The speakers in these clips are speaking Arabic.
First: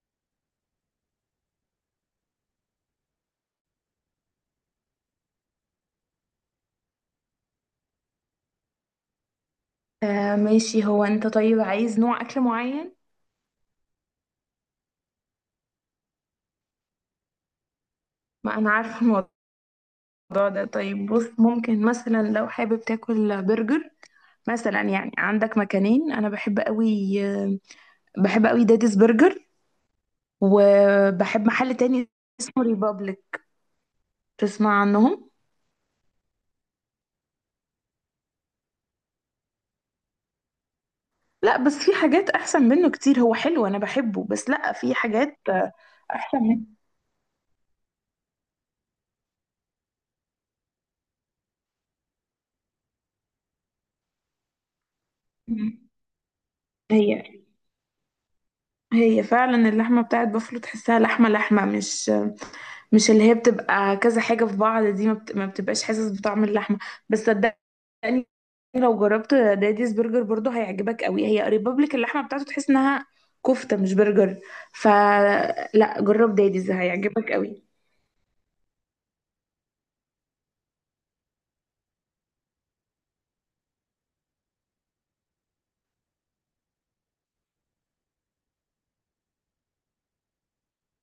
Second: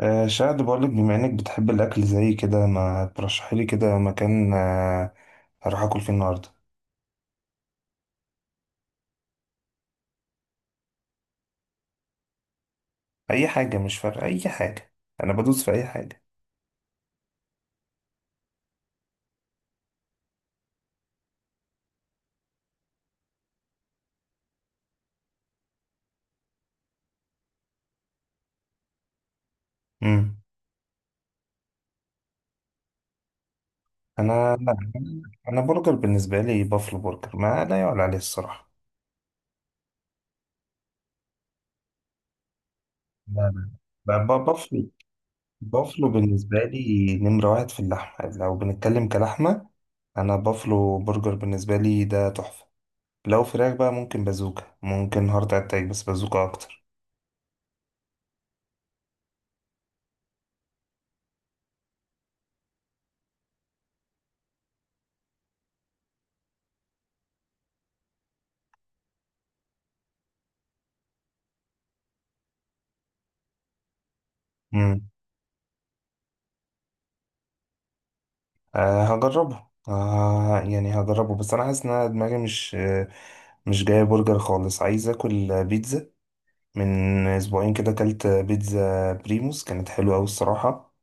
شاهد بقولك، بما انك بتحب الاكل زي كده، ما ترشحي لي كده مكان. هروح اكل فيه النهارده. آه، ماشي. هو انت طيب عايز نوع اكل معين؟ اي حاجه، مش فارقه اي حاجه. انا بدوس في اي حاجه. ما انا عارفه الموضوع ده. طيب، بص، ممكن مثلا لو حابب تاكل برجر، مثلا يعني عندك مكانين. انا بحب قوي، داديز برجر. امم. وبحب محل تاني اسمه ريبابليك. انا لا. تسمع عنهم؟ انا برجر بالنسبه لي بافلو برجر ما لا يعلى عليه الصراحه. لا بس في حاجات احسن منه كتير، هو لا، حلو انا لا، بحبه بس لا، بافلو في حاجات بافلو احسن بالنسبه منه. لي نمره واحد في اللحمه لو بنتكلم كلحمه. انا بافلو برجر بالنسبه لي ده تحفه. لو فراخ بقى، ممكن بازوكا، ممكن هارت اتاك، بس بازوكا اكتر. هي هي فعلا اللحمه بتاعت بافلو، تحسها لحمه لحمه، مش اللي هي بتبقى كذا حاجة في بعض، دي ما بتبقاش حاسس بطعم اللحمة. بس صدقني لو جربت داديز برجر برضو هيعجبك قوي، هي قريبة لك، اللحمة بتاعته تحس انها كفتة مش برجر. فلا جرب داديز هيعجبك قوي. هجربه. يعني هجربه، بس انا حاسس ان أنا دماغي مش، مش جايه برجر خالص. عايز اكل بيتزا. من اسبوعين كده اكلت بيتزا بريموس كانت حلوه قوي الصراحه.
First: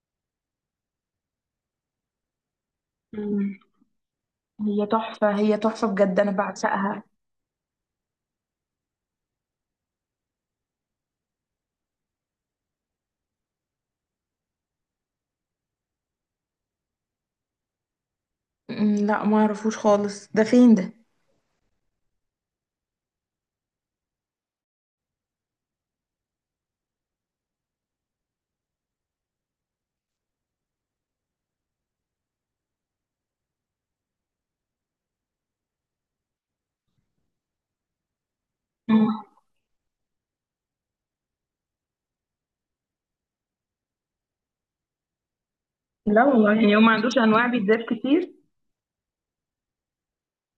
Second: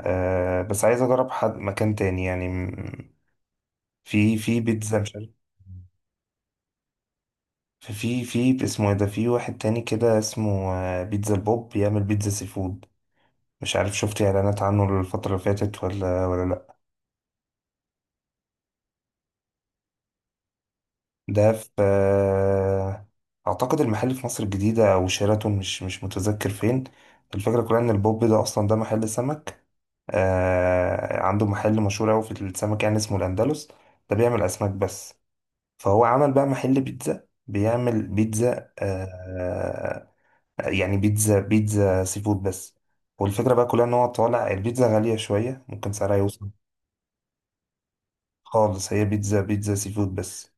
بس عايز اجرب حد مكان تاني يعني مم. في هي بيتزا مش عارف. تحفة، هي تحفة بجد، انا بعشقها. في في في اسمه ايه ده، في واحد تاني كده اسمه بيتزا البوب، بيعمل بيتزا سي فود. مش عارف شفت اعلانات عنه الفتره اللي فاتت ولا لأ. لا ما اعرفوش خالص، ده فين ده؟ ده في اعتقد المحل في مصر الجديدة او شيراتون، مش متذكر فين. الفكرة كلها ان البوب ده اصلا ده محل سمك. عنده محل مشهور اوي في السمك، يعني اسمه الاندلس. ده بيعمل اسماك بس، فهو عمل بقى محل بيتزا بيعمل بيتزا مم. يعني بيتزا بيتزا سي فود بس. والفكرة بقى كلها ان هو طالع البيتزا غالية شوية، ممكن سعرها لا يوصل. والله، يعني هو ما عندوش انواع بيتزات كتير. خالص هي بيتزا بيتزا سي فود بس.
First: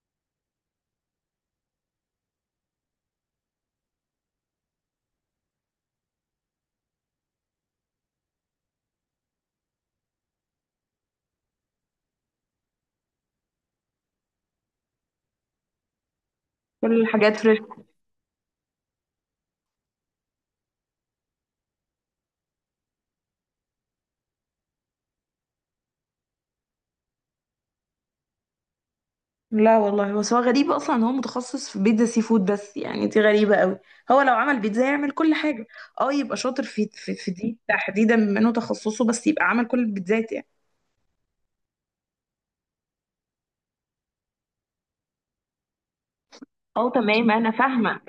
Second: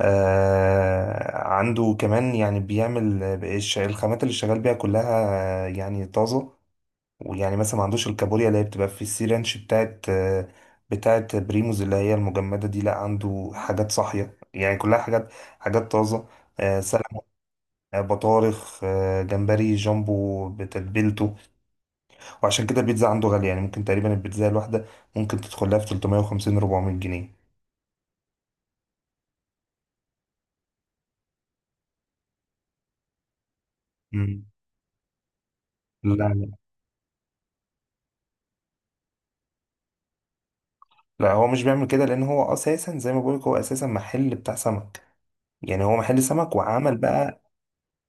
عنده كمان يعني، بيعمل الخامات اللي شغال بيها كلها يعني طازة. ويعني مثلا ما عندوش الكابوريا اللي هي بتبقى في السي رانش بتاعت بتاعت بريموز، اللي هي المجمدة دي. لا، عنده حاجات صاحية يعني كلها حاجات طازة. كل سلمون، الحاجات فريش. بطارخ، جمبري جامبو بتتبيلته. وعشان كده البيتزا عنده غالية، يعني ممكن تقريبا البيتزا الواحدة ممكن تدخل لها في 350 400 جنيه. لا والله، بس هو غريب اصلا ان هو متخصص في بيتزا سي فود بس، يعني دي غريبه قوي. هو لو مم. عمل بيتزا يعمل كل حاجه. اه، يبقى لا، شاطر في دي تحديدا، بما انه تخصصه، بس يبقى عمل كل البيتزات يعني. لا، هو مش بيعمل كده، لان هو اساسا زي ما بقولك، هو اساسا محل بتاع سمك. يعني هو محل سمك اه وعمل تمام، بقى. انا فاهمه.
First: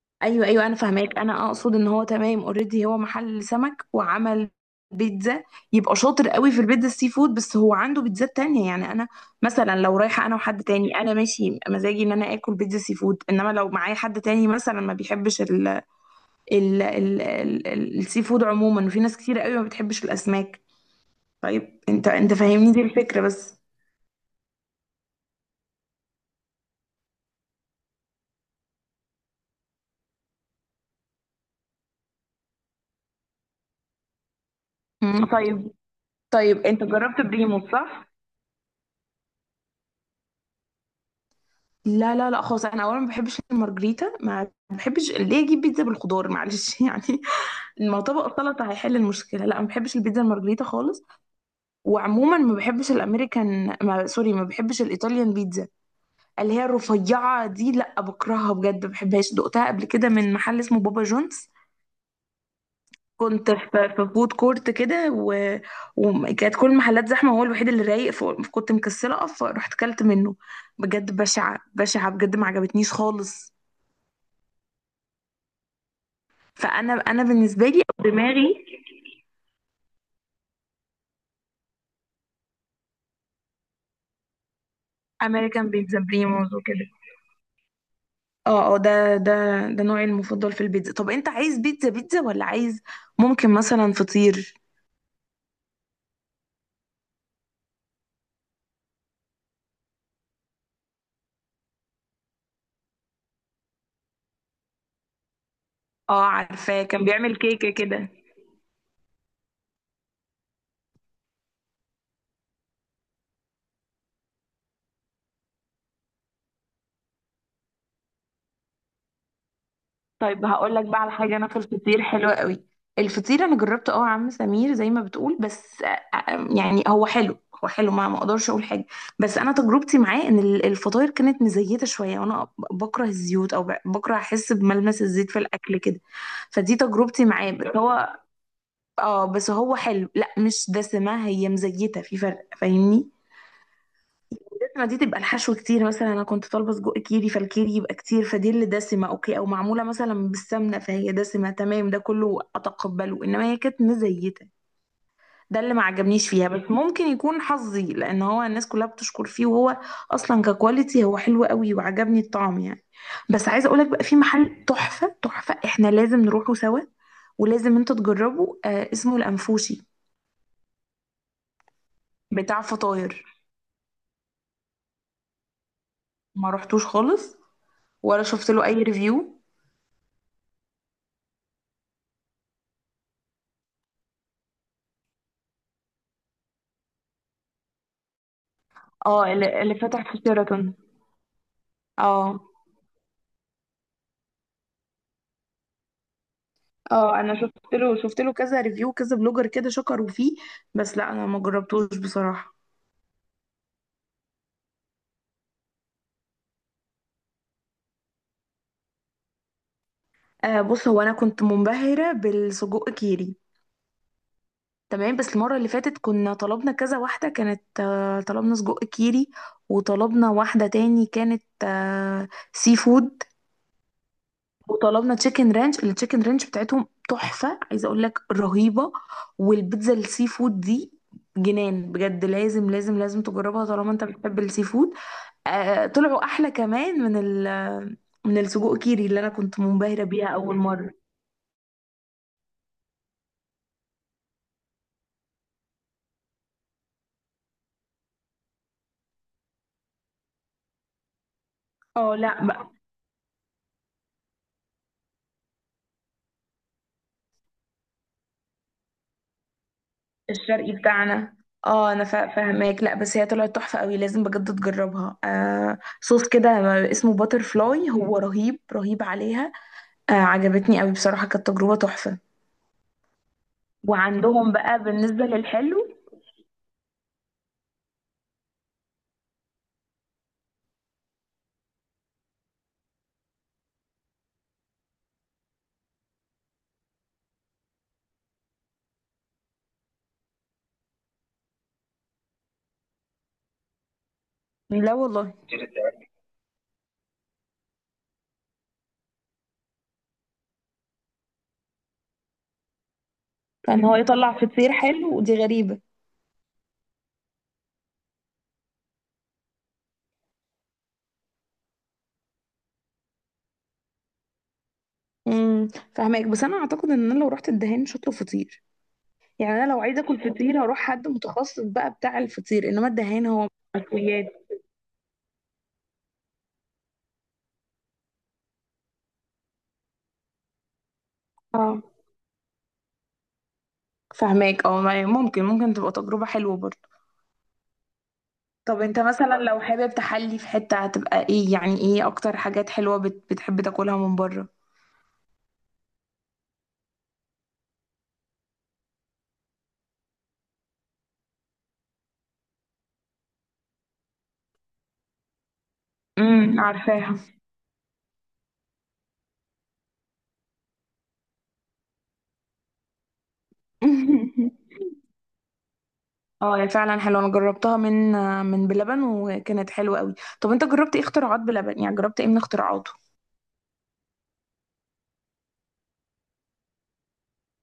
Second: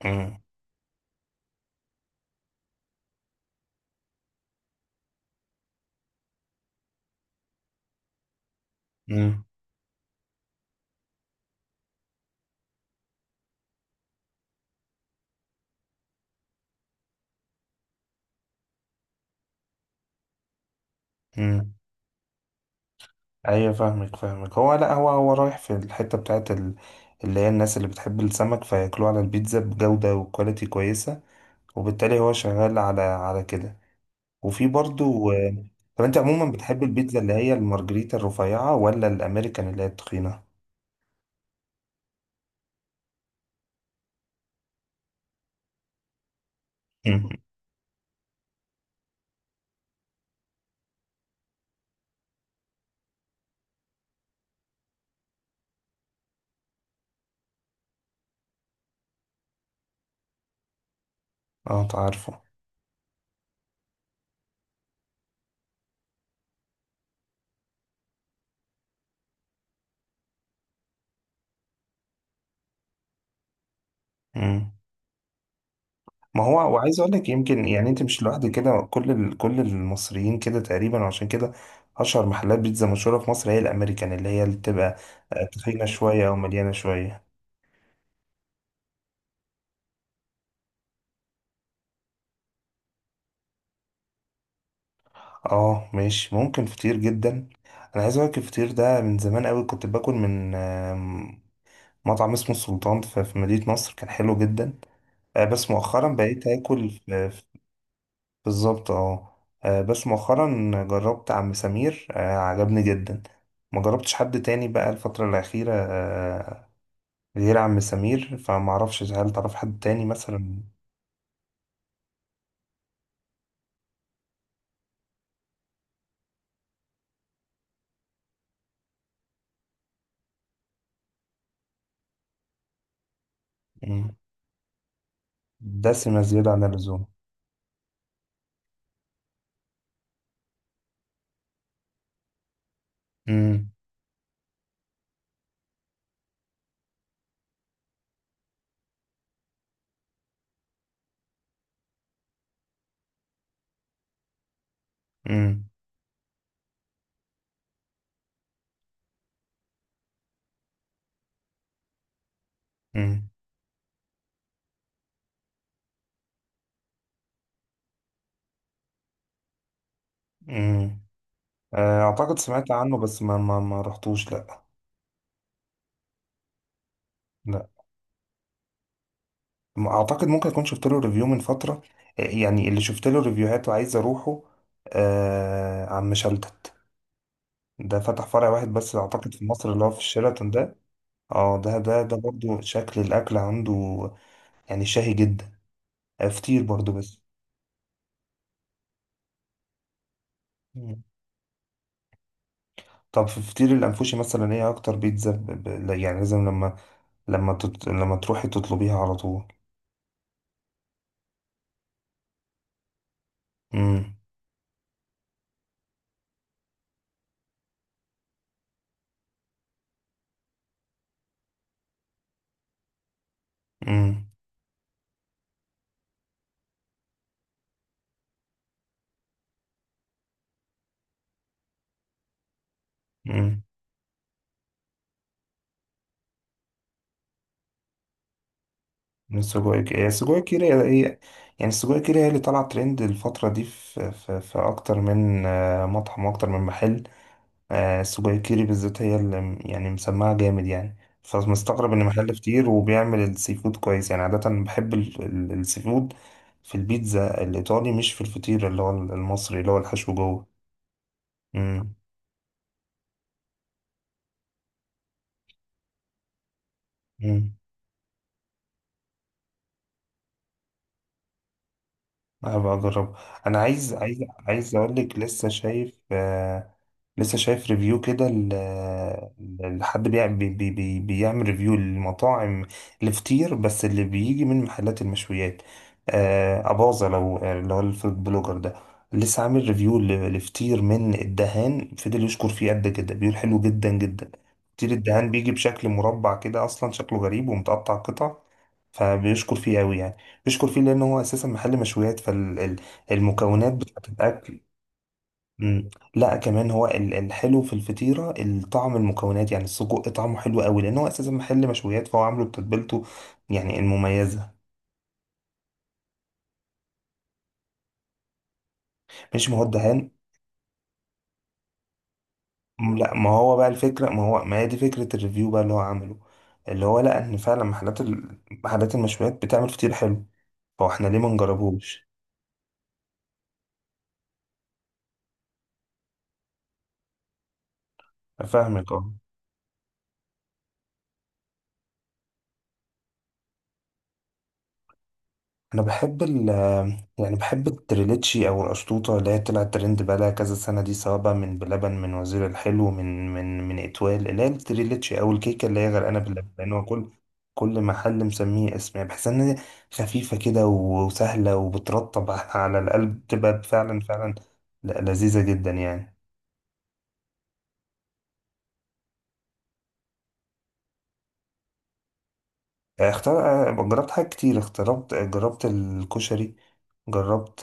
امم. ايوه ايوه، انا فاهماك. انا اقصد ان هو تمام، اوريدي هو محل سمك وعمل بيتزا، يبقى شاطر قوي في البيتزا السي فود، بس هو عنده بيتزات تانية يعني. انا امم. مثلا لو رايحه انا وحد تاني، انا ماشي مزاجي ان انا اكل بيتزا سي فود، انما لو معايا حد تاني مثلا ما بيحبش السي فود عموما، وفي ناس كتير قوي ما بتحبش الاسماك. امم. طيب انت فاهمني دي الفكره بس. ايوه، فاهمك فاهمك. هو لا، هو رايح في الحته بتاعت ال... اللي هي الناس اللي بتحب السمك فياكلوه على البيتزا بجوده وكواليتي كويسه، وبالتالي هو شغال على كده. وفي مم. برضو. طيب. طب انت عموما طيب بتحب انت البيتزا جربت اللي هي بريمو، صح؟ المارجريتا الرفيعه ولا الامريكان اللي هي التخينه؟ لا لا لا خالص، انا اولا ما بحبش المارجريتا، ما بحبش ليه اجيب بيتزا بالخضار، معلش يعني، امم. ما طبق السلطه هيحل المشكله. لا ما بحبش البيتزا المارجريتا خالص، وعموما ما بحبش الامريكان، ما سوري، ما بحبش الايطاليان بيتزا اللي هي الرفيعه دي، لا بكرهها بجد ما بحبهاش، دقتها قبل كده من محل اسمه بابا جونز. اه، تعرفه. كنت في فود كورت كده، وكانت كل المحلات زحمه، هو الوحيد اللي رايق، فكنت مكسله اقف، رحت كلت منه، بجد بشعه بشعه بجد، ما عجبتنيش خالص. ما هو، فانا وعايز اقول انا لك يمكن بالنسبه لي يعني انت أو مش لوحدك دماغي كده، كل المصريين كده تقريبا، وعشان كده اشهر محلات بيتزا مشهوره في مصر هي الامريكان اللي هي اللي بتبقى امريكان تخينه بيتزا، شويه او بريموز مليانه وكده. شويه. اه اه، ده نوعي المفضل في البيتزا. طب انت عايز بيتزا بيتزا ولا عايز، ممكن مثلا فطير. اه ماشي، ممكن فطير جدا. انا عايز اقول لك الفطير ده من زمان قوي كنت باكل من مطعم اسمه السلطان في مدينه نصر كان حلو جدا. بس مؤخرا اه بقيت عارفاه، اكل في. كان بيعمل كيكه كده. بالظبط اه. بس مؤخرا جربت عم سمير عجبني جدا. ما جربتش حد تاني بقى الفترة الأخيرة، غير عم سمير، فما اعرفش هل تعرف حد تاني طيب مثلا. هقول لك بقى على حاجه، انا في الفطير حلوه قوي، الفطير انا جربته اه يا عم سمير زي ما بتقول، بس يعني هو حلو، هو حلو، ما اقدرش اقول حاجه، بس انا تجربتي معاه ان الفطاير كانت مزيته شويه، وانا بكره الزيوت، او مم. بكره احس بملمس الزيت في الاكل كده. دسمة زيادة عن فدي اللزوم. تجربتي معاه، بس هو حلو، لا مش دسمه، هي مزيته، في فرق فاهمني، مم. دي تبقى الحشو كتير، مثلا انا كنت طالبه سجق كيري، فالكيري يبقى كتير، فدي اللي دسمه اوكي، او معموله مثلا بالسمنه، فهي دسمه تمام ده كله اتقبله، انما هي كانت مزيته، ده مم. اللي ما عجبنيش فيها. بس ممكن يكون حظي، لان هو الناس كلها بتشكر فيه، وهو اصلا ككواليتي هو حلو قوي وعجبني الطعم يعني. مم. بس عايزه اقولك بقى، في محل تحفه تحفه، احنا لازم نروحه سوا، ولازم انت تجربه، اسمه الانفوشي، مم. اعتقد بتاع سمعت عنه، بس فطاير. ما رحتوش، لا. ما رحتوش خالص، لا، ولا شفت له اي ريفيو. ما اعتقد، ممكن اكون شفت له ريفيو من فترة. يعني اللي شفت له ريفيوهات وعايز اروحه عم شلتت. ده فتح فرع واحد بس اه اعتقد في اللي, مصر اللي اللي هو في فتح في الشيراتون شيراتون. ده. اه، ده اه برضو شكل الاكل عنده يعني شهي جدا. فطير برضو بس. اه، انا شفت له كذا ريفيو، كذا بلوجر كده شكروا فيه، بس مم. لا انا ما جربتوش بصراحة. طب في فطير الانفوشي مثلا، ايه اكتر بيتزا لا، يعني لازم لما لما تروحي تطلبيها على طول. آه بص، هو انا كنت منبهرة بالسجق كيري، امم. تمام، بس المرة اللي فاتت كنا طلبنا كذا واحدة، كانت طلبنا سجق كيري، وطلبنا واحدة تاني كانت سي فود، امم. وطلبنا تشيكن رانش، التشيكن رانش بتاعتهم تحفة، عايزة اقول لك رهيبة، والبيتزا السي فود دي جنان بجد، لازم لازم لازم امم. تجربها طالما انت بتحب السي فود. طلعوا احلى كمان من ال من السجق كيري اللي انا كنت السجق كيري منبهرة هي بيها السجق اول كيري هي مرة. هي- السجق كيري هي اللي طالعه ترند الفتره دي في في اكتر من مطعم واكتر من محل. السجاير بالذات هي اللي يعني مسمعة جامد يعني. فمستغرب ان اه محل لا فطير بقى، وبيعمل السي فود كويس. يعني عادة بحب السي فود في البيتزا الإيطالي، مش في الفطير اللي هو المصري اللي هو الحشو جوه. الشرقي بتاعنا. اه مم. انا فاهماك، لا بس هي طلعت تحفة قوي، لازم بجد تجربها، صوص كده اسمه باتر مم. فلاي هو رهيب رهيب عليها. عجبتني قوي بصراحة، كانت تجربة تحفة. أبقى أجرب. أنا عايز آه. عايز وعندهم عايز بقى أقول لك بالنسبة لسه للحلو. شايف، لسه شايف ريفيو كده لحد بيع- بي بي بي بيعمل ريفيو للمطاعم الفطير بس اللي بيجي من محلات المشويات. أباظة، لو اللي هو الفود بلوجر ده، لسه عامل ريفيو لفطير من الدهان، فضل يشكر فيه قد كده، بيقول حلو جدا جدا. فطير لا الدهان والله، بيجي بشكل مربع كده، أصلا شكله غريب ومتقطع قطع، فبيشكر فيه أوي يعني. بيشكر فيه لأنه هو أساسا محل مشويات، فالمكونات فان هو بتاعة يطلع الأكل. فطير حلو ودي غريبة. مم. لا، كمان هو الحلو في الفطيرة، الطعم، المكونات، يعني السجق طعمه حلو قوي لأن هو أساسا محل مشويات، فهو عامله بتتبيلته يعني المميزة. امم. فاهمك، بس انا اعتقد ان انا لو رحت الدهان مش هطلب فطير، مش، ما هو يعني انا لو عايزة الدهان. اكل فطير هروح حد متخصص بقى بتاع الفطير، انما لا، الدهان ما هو هو بقى الفكرة، مشويات. ما هي دي فكرة الريفيو بقى اللي هو عامله، اللي هو لقى إن فعلا محلات محلات المشويات بتعمل فطير حلو، فاحنا ليه ما اه نجربوش. فاهماك اه، ممكن تبقى تجربة حلوة برضه. طب فاهمك انت اه. مثلا لو حابب تحلي في حتة هتبقى ايه، يعني ايه اكتر حاجات حلوة بتحب تاكلها من بره؟ انا بحب يعني بحب التريليتشي او القشطوطه اللي هي طلعت ترند بقالها كذا سنه دي، سواء بقى من بلبن، من وزير الحلو، من اتوال، اللي هي التريليتشي او الكيكه اللي هي غرقانه باللبن، لان هو كل عارفاها كل محل مسميه اسم. يعني بحس ان هي خفيفه كده وسهله وبترطب على القلب، بتبقى فعلا فعلا لذيذه جدا يعني. اه هي فعلا حلوه، انا جربتها من بلبن وكانت حلوه قوي. طب انت جربت ايه اختراعات بلبن، يعني جربت ايه من اختراعاته؟ جربت حاجات كتير، جربت الكشري، جربت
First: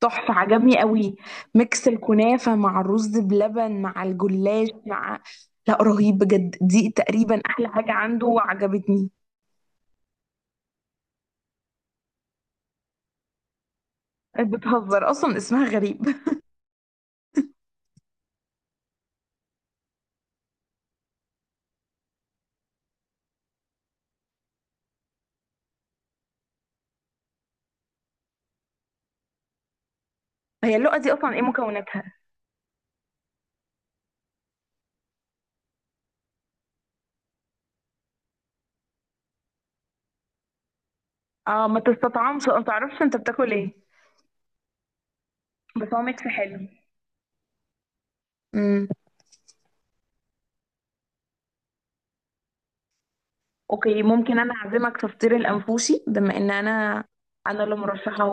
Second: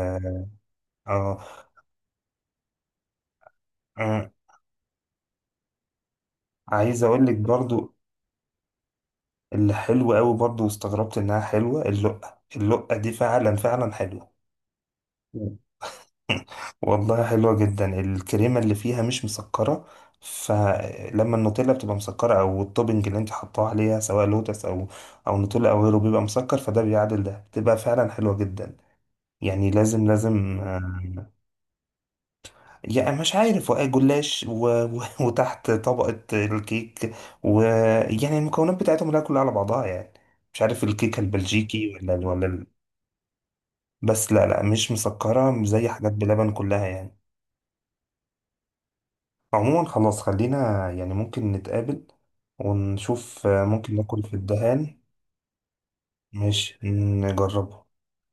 تحفه عجبني قوي، آه، ميكس الكنافه مع الرز بلبن مع آه، الجلاش مع، لا رهيب بجد، دي عايز اقول لك تقريبا احلى حاجه برضو عنده وعجبتني. اللي حلو قوي برضو، واستغربت انها حلوة، اللقة، دي فعلا فعلا حلوة. بتهزر اصلا اسمها غريب والله حلوة جدا. الكريمة اللي فيها مش مسكرة، فلما النوتيلا بتبقى مسكرة او التوبنج اللي انت حطاه عليها سواء لوتس او نوتيلا او غيره بيبقى مسكر، فده بيعادل ده، بتبقى فعلا حلوة جدا يعني. لازم لازم، هي اللقه دي اصلا ايه مكوناتها؟ يعني مش عارف، وقع جلاش وتحت طبقة الكيك، ويعني المكونات بتاعتهم لا كلها على بعضها يعني. مش عارف الكيكة اه ما البلجيكي ولا تستطعمش ما تعرفش انت بتاكل ايه. بس لا، لا، مش مسكرة مش زي بس هو حاجات ميكس بلبن حلو. كلها يعني. امم. عموما خلاص، خلينا يعني ممكن نتقابل ونشوف ممكن اوكي، ناكل في ممكن انا الدهان، اعزمك في فطير الانفوشي، بما ان مش انا اللي نجربه. مرشحه،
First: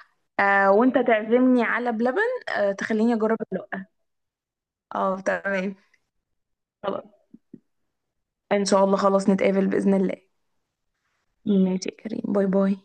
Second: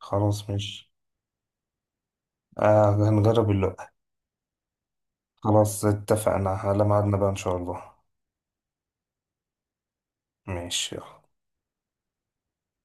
خلاص، مش. وانت تعزمني على بلبن، آه، تخليني اجرب هنجرب اللقة. اللقة. اه تمام. خلاص، اتفقنا على خلاص ميعادنا بقى إن شاء الله. ان شاء الله، خلاص نتقابل بإذن الله. ماشي يلا. ماشي يا كريم، باي باي.